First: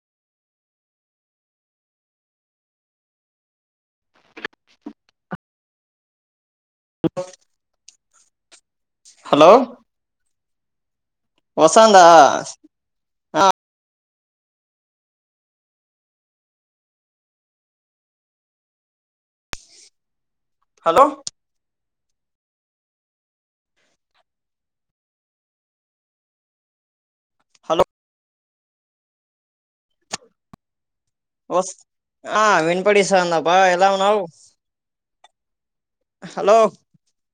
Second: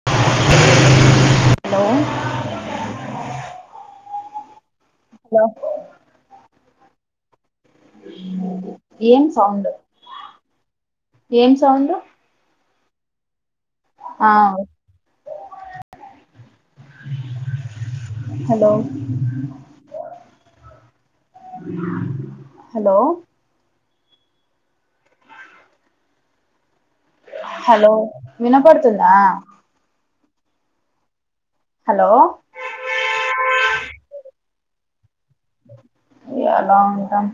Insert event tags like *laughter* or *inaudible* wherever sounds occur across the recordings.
Hello hello hello ఏం sound ఏం sound వస్తాందా ఆ హలో హలో హలో హలో వినపడుతుందా వస్ హలో ఆ వినపడి సార్ అందాపా ఎలా ఉన్నావు హలో ఎలా ఉంటాం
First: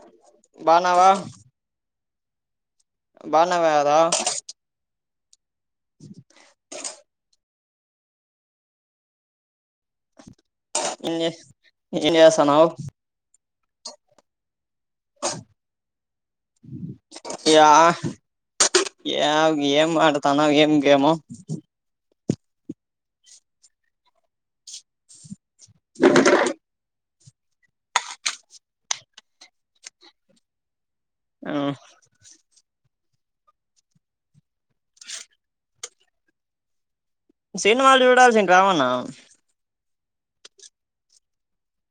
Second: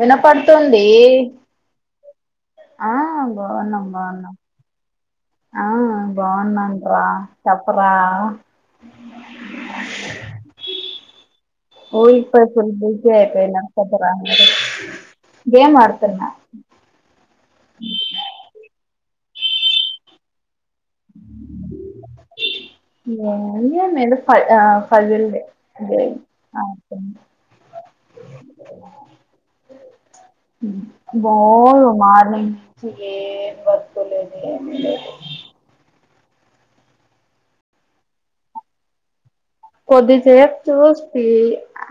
వినపడుతుంది బాగున్నావా ఆ బానవే బాగున్నాం అదా బాగున్నాం ఆ బాగున్నాను రా చెప్పరా ఏం చే ఏం ఓయిప్ప చేస్తాన్నావు *unintelligible* *unintelligible* గేం ఆడతనా ఇగ ఇగ గేమ్ ఆడుతూ తన ఏం గేము ఇగ అన్ని వున్నాయ్ ఇగ *unintelligible* ఫజల్ ది అదే ఆ *unintelligible* బో మార్నింగ్ నుంచి ఏ వర్క్ లేదు ఏమీ లేదు సినిమాలు చూడాల్సి రావన్న కొది చే చూస్తీ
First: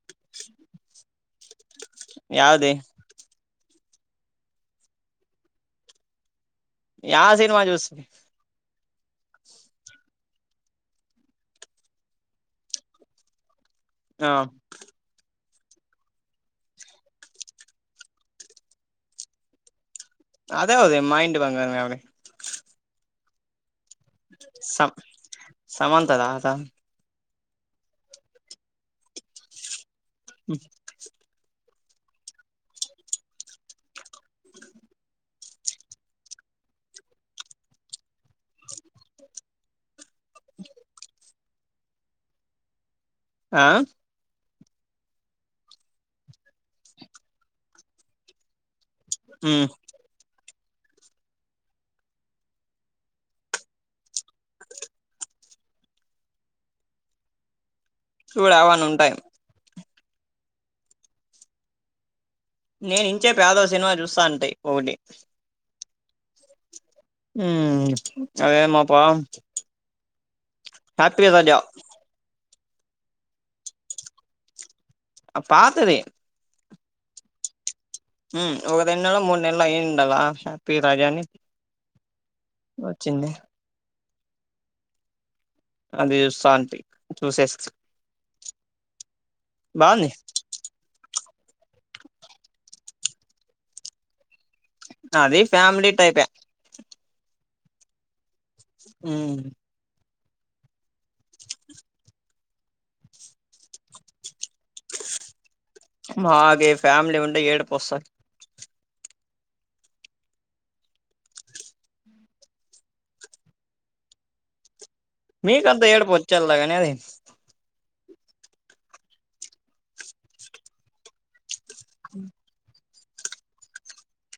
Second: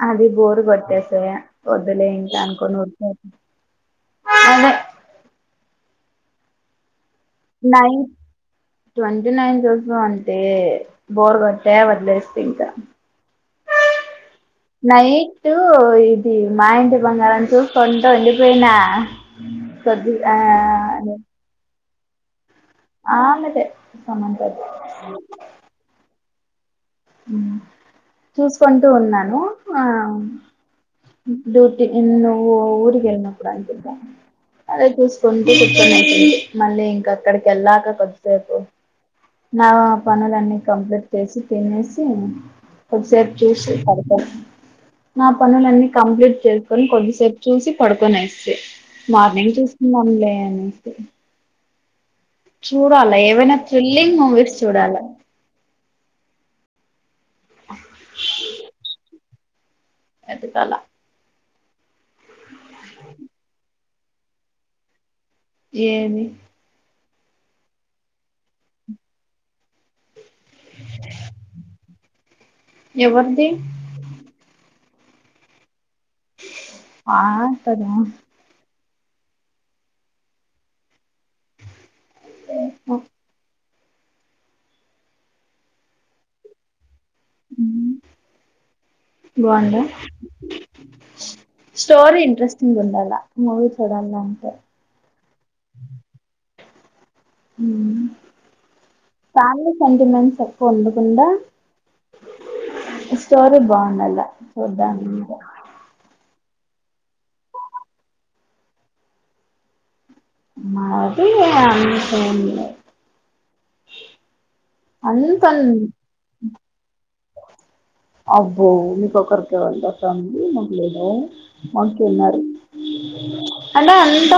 అది బోర్ గోట్టేసె వద్దులే ఇంకా యావది అనుకోని అస్తారు అవునే యా సెపు నైన్ ట్వంటీ నైన్ జుసినవంటే బోర్ కట్టా వదిలేస్త ఇంకా ఆ ఆ నైట్టు ఇది మా ఇంటి బంగారంం చూసుకుంట ఉండిపోయినా ఊ కొద్ది ఆ అదే అది మా ఇంటి బంగారమె అది ఆమెతే సమాంతది సమంతదట ఊ చూసుకుంటూ ఉన్నాను ఆ ఉ డ్యూటీ ఊ నువ్వు ఊరికి పోయినప్పుడు అనుకుంట అదే చూసుకుంటూ కూర్చొనేంది మళ్ళీ ఇంకా అక్కడికి వెళ్ళాక కొద్దిసేపు నా పనులన్నీ కంప్లీట్ చేసి తినేసి కొదిసేపు ఆ చూసి పడుకొని నా పనులన్నీ కంప్లీట్ చేసుకొని కొద్దిసేపు చూసి పడుకొని ఏస్థి మార్నింగ్ ఉమ్ చూసుకుందాంలే అని తె చూడాలా ఏవైనా థ్రిల్లింగ్ మూవీస్ చూడాలా చూడవని ఉంటాయి ఎతుకలా నేను ఇంచే పి ఎదో సినిమా చూస్తా ఉంటాయి ఒటి ఏది ఊ అదేమాప్ప హ్యాపీవజ ఎవరిది అ పాతది పాతద ఉ ఒక రెండనల మూడు నెలల అయిండాల హ్యాపీ రాజాని వచ్చింది అది సాంతి చూసేసి బాగుందా బాగుంది స్టోరీ ఇంట్రెస్టింగ్ ఉండాల మూవీ చూడాల అంతె అది ఫ్యామిలీ *unintelligible* ఉమ్ ఫ్యామిలీ సెంటిమెంట్స్ ఎక్కువ ఉండకుండ స్టోరి బాగుండల *unintelligible* *unintelligible* ఫ్యామిలీ ఉండే ఏడుపు *unintelligible* అది అంటూ *unintelligible* మీకు అంత *unintelligible* పోచల్లాగానే అది *unintelligible* అంటే అంత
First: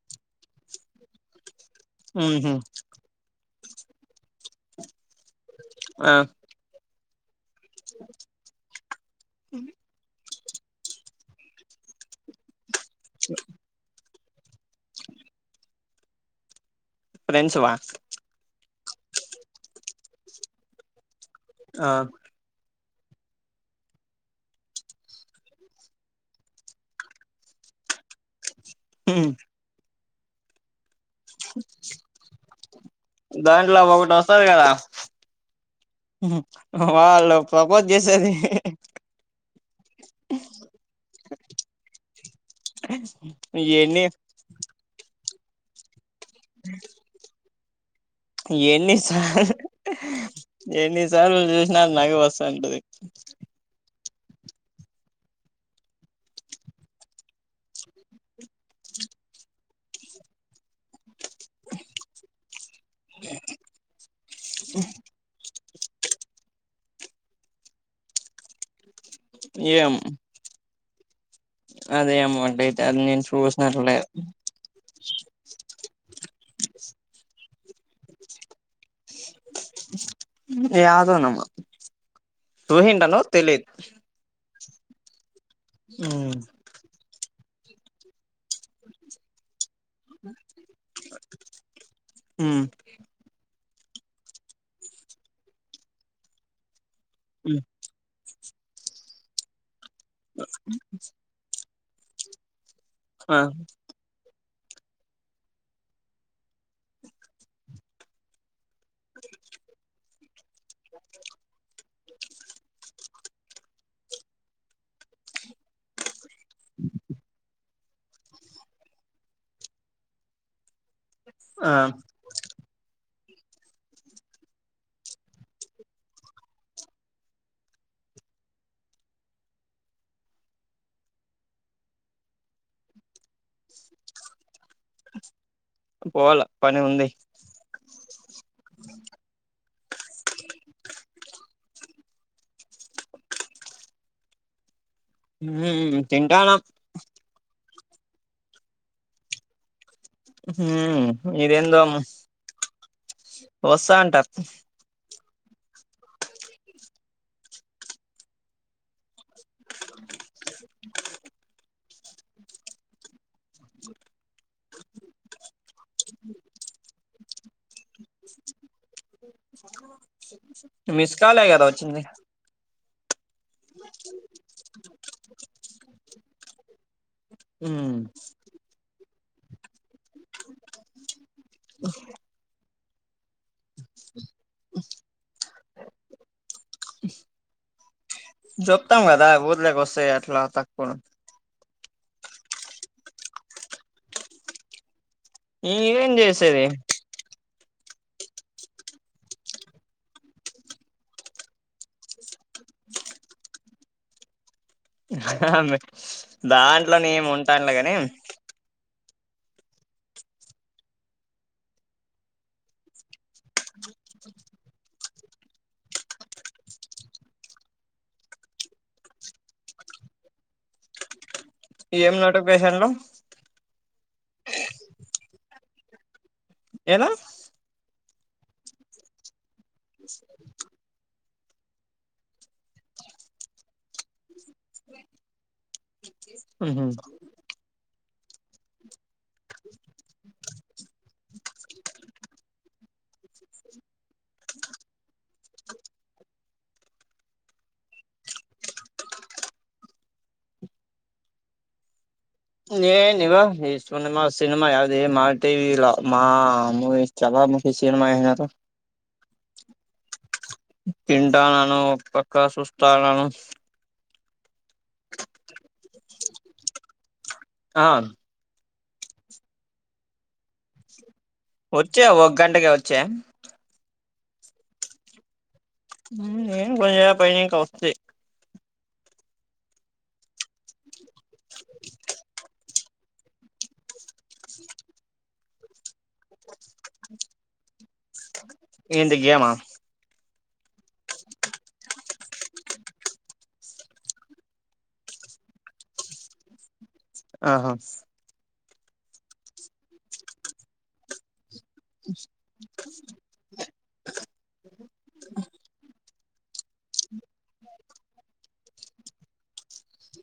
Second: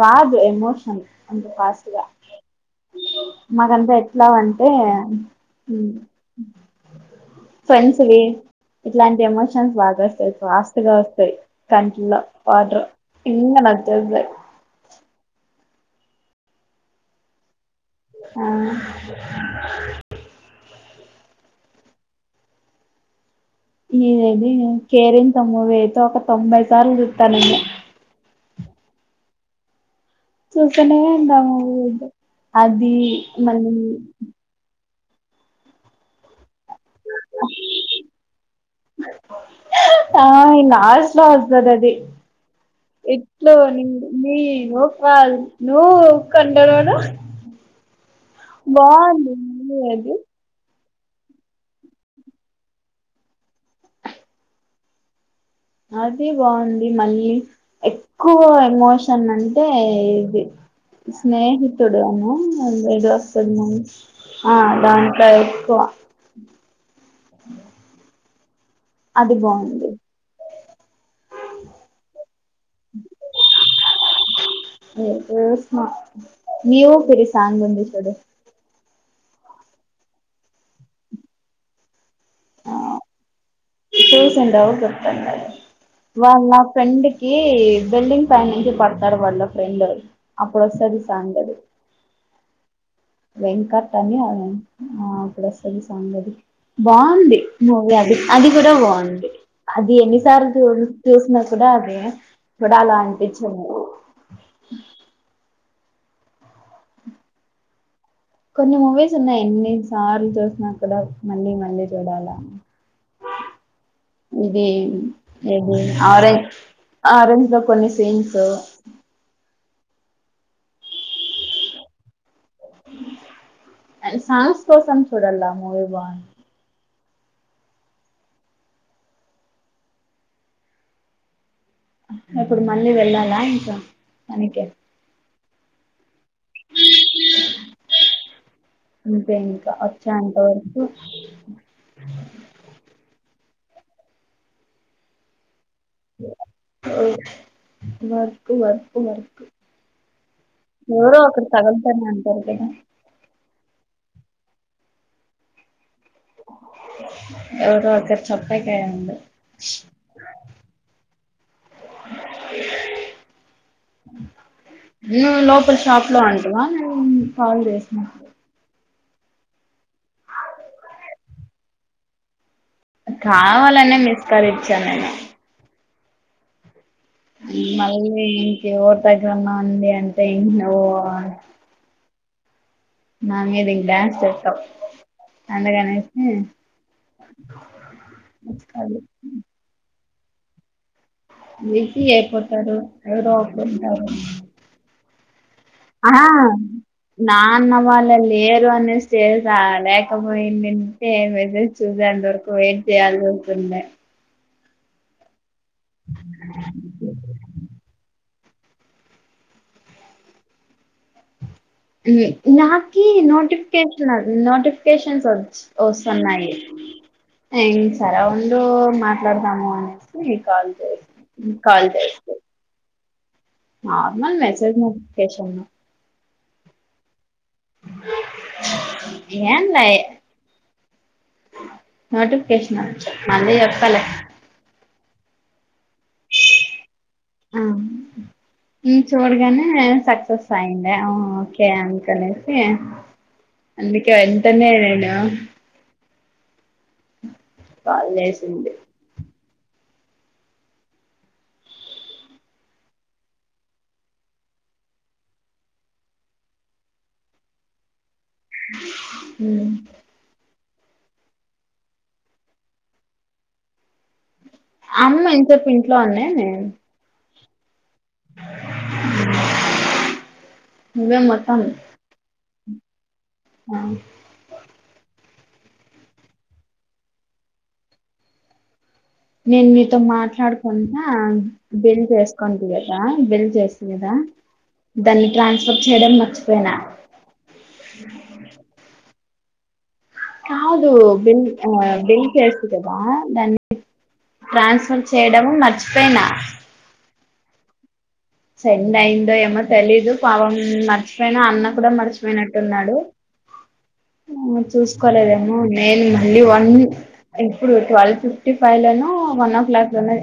రాదు ఎమోషన్ అంత *unintelligible* ఉహు మాకంత ఎట్లావంటే ఆ ఫ్రెన్స్వి ఇట్లాంటి ఎమోషన్స్ బాగ వస్తాయి వ *unintelligible* ఫ్రెండ్స్వ ఆ ఆ *unintelligible* కేరింత మూవీ అయితే ఒక తొంభై సార్లు చుతానండి హు చూస్తనే ఉంటాము అది మళ్ళీ దాంట్లో *unintelligible* వాళ్ళు ప్రపోజ్ చేసేది ఆ లాస్ట్ లో వస్తది అది ఎన్ని *unintelligible* ఎన్ని సార్లు *unintelligible* ఎన్ని సార్లు చూసిన నగువు *unintelligible* అది బాగుంది మళ్ళీ ఎక్కువ ఎమోషన్ అంటే ఇది స్నేహితుడు *unintelligible* ఆ దాంట్లో ఎక్కువ అది బాగుంది అదే *unintelligible* అది నేను చూస్న *unintelligible* *unintelligible* నీ ఊపిరి సాంగ్ ఉంది చూడు యాదోనమ్మ ఆ చూసింటాను తెలి *unintelligible* వాళ్ళ ఫ్రెండ్కి బిల్డింగ్ పై నుంచి పడతారు వాళ్ళ ఫ్రెండ్ అప్పుడు వస్తది సాంగు అది ఉమ్ వెంకట్ అని అ *unintelligible* ఆ అప్పుడు వస్తది సాంగ్ అది బాగుంది మూవీ అది అది కూడ బాగుంది అది ఎన్నిసార్లు చూ చూసిన కూడ అదే కూడ *unintelligible* అలా ఆ అనిపించం కొన్ని మూవీస్ ఉన్నాయి ఎన్ని సార్లు చూసిన కూడ మళ్ళీ మళ్ళీ చుడాల ఇది ఆరో ఆరెంజ్ లో కొన్ని సీన్స్ ఆ అండ్ సాంగ్స్ కోసం చూడలా ఆ మూవీ బ ఇప్పుడు మళ్ళీ వెళ్ళాల ఇంక *unintelligible* పోవాల పని ఉంది. అంతే ఇంకా వచ్చే అంత వరకు ఇవేవి తింటానామ్ వర్క్ వర్క్ వర్క్ ఎవరో ఉహుహ్ ఒకరు ఇదేందో అమ్మ తగులుతూనే ఉంటారు కదా వస్తా అంటాం. ఎవరో ఒకర్ చేప్పకాయండే మా యేయ్ ముగ్గుర్ నువ్ లోపల్ షాప్ లో అంటువా నేను కాల్ జేసినా మస్ కాల్ గదా వచ్చింది. కావాలనే మిస్కల్ ఇచ్చా నేను ఈ మళ్ళీ ఇంక ఎవర్ పైసలు ఉన్నా ఉంది అంటే ఇనః ఓ ఓహ్ నా మీదా డన్స్ చేస్తావ్ అందగానేసి *unintelligible* కాల్ జేప్తాం గదా ఊర్లకొస్తే అట్లా తక్కువ విసి అయిపోతాడు ఎవరో ఒక్కడు ఉంటారు. ఏం ఆహ్ చేసేది నా అన్న వాళ్ళే లేరు అనేస్తేసా లేకపోయిందంటే వేదు చూదాం దొర్కావ్ ఏం చేయాలి ఉంటుందే దాంట్లోనే ఏమి ఉంటానే గానీ నాకే నోటిఫికేషన్ అది నోటిఫికేషన్స్ వద్ ఓస్తున్నాయి ఏం సరా ఉండో మాట్లాడతాము అనేసి కాల్ జేయ్ ఉహ్మ్ కాల్ ఏం జెస్తద్ నోటిఫికేషన్లు నార్మల్ మెసేజ్ నోటిఫికేషన్ ఏనా ఎన్లయే నోటిఫికేషన్ మళ్ళీ ఏప్తాలే ఉహుహ్ అవున్ ఈ చూడగానే సక్సెస్ అయిందే ఆ ఓకే అని కనేసి అందుకే వెంటనే రేడా కాల్ జేసింది. నే నీవావ్ వెస్టుగుంది మా సినిమా అది మాటీవీలా మా మూవీస్ చావా ముకి సినిమా ఏం జేతావ్. ఉహ్ తింటానను ఒక పక్క చూస్తా నను అమ్మ ఇంతేప్ ఇంట్లో ఉందా ఏమి ఆ నీవే మొత్తం వచ్చా ఓ గంటగే వచ్చా ఆహ్ ఉహ్ నీగ్ భయా బయకం వస్తే నేను మీతో మాట్లాడుకుంన్నా బిల్ చేసుకోంటి గదా బిల్ జేసి గదా దాన్ని ట్రాన్స్ఫర్ చేయడం మర్చిపోయినా ఏంది గేమా కాదు బిల్ ఆ బిల్ చేస్తదిగా దాని ట్రాన్స్ఫర్ చేయడం మర్చిపోయినా ఆహా సెండ్ అయిందో ఏమో తెలీదు పాపం మర్చిపోయిన అన్న కూడా మర్చిపోయినట్టున్నాడు చూసుకోలేదేమో నేను మళ్ళీ వన్ ఇప్పుడు ట్వెల్త్ ఫిఫ్టీ ఫైవ్లోనూ వన్ ఓ క్లాక్లోనే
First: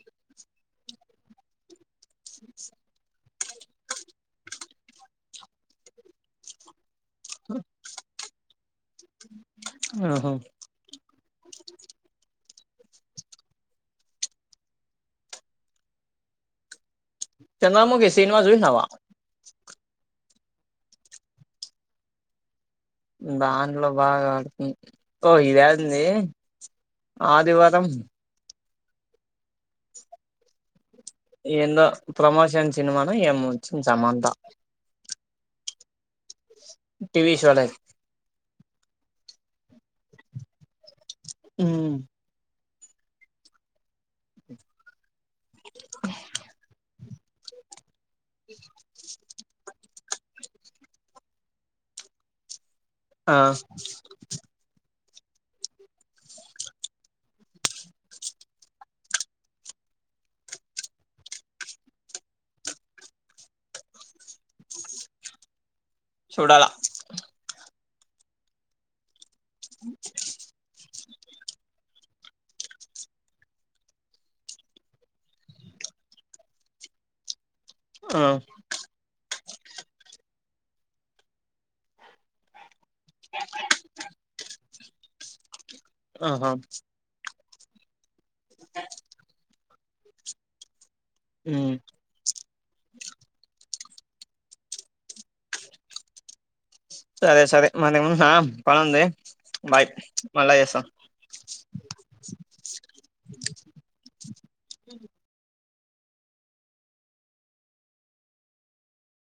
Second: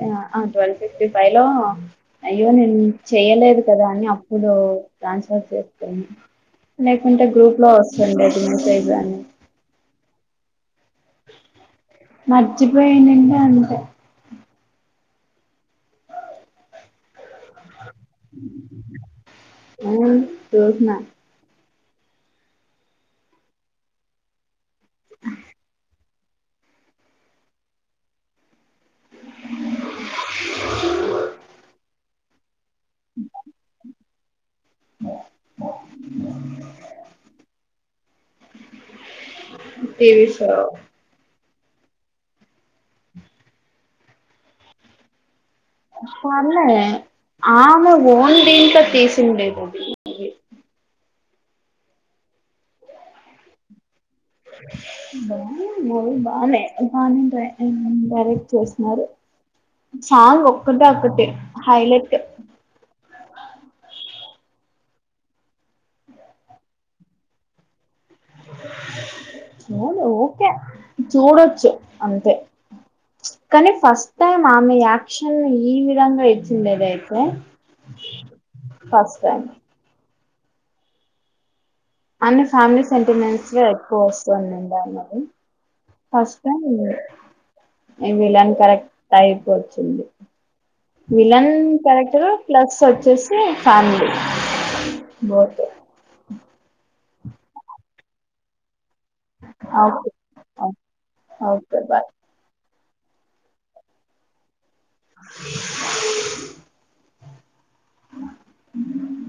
ట్వెల్వ్ ఫిఫ్టీ ఫైవ్లో అయ్యో నేను చెయలేదు కదా అని అప్పుడు ట్రాన్స్ఫర్ చేసుకొని లేకుంటే గ్రూప్లో వస్తుండేది మెసెజ్ అని ఆ ఓహో మర్చిపోయానండి అంతే చంద్రముఖి సినిమా చూసినావా ఆ చూసిన్నా దాంట్లో బాగా ఆడుతుంది ఓ ఇదేంది ఆదివారం ఏందో ప్రమోషన్ సినిమాన ఏమో వచ్చంది సమంత ఓ ఓ టీవీ షోల టీవీ షో ఉ ఓకే పర్లే ఆమె ఓన్ దీంతో తీసిందేమో ఆ ఆ బా మూవీ బాగానే బాగానే డైరెక్ట్ చేస్తున్నారు సాంగ్ ఒక్కటే ఒక్కటి హైలైట్ చూడాలా చూడు ఓకే చూడొచ్చు అంతే కానీ ఫస్ట్ టైం ఆమె యాక్షన్ ఈ విధంగా ఇచ్చిందైతే ఆ ఫస్ట్ టైం అన్ని ఫ్యామిలీ సెంటిమెంట్స్ ఎక్కువ వస్తుందండి అన్నది ఫస్ట్ ఆహా టై విలాన్ కరెక్ట్ అయిపో వచ్చింది విలన్ మ్ క్యారెక్టర్ ప్లస్ వచ్చే ఫ్యామిలీ బోతే సరే సరే మరి ఉన్నా పని ఉంది ఓకేే ఓకే బాయ్ *inaudible*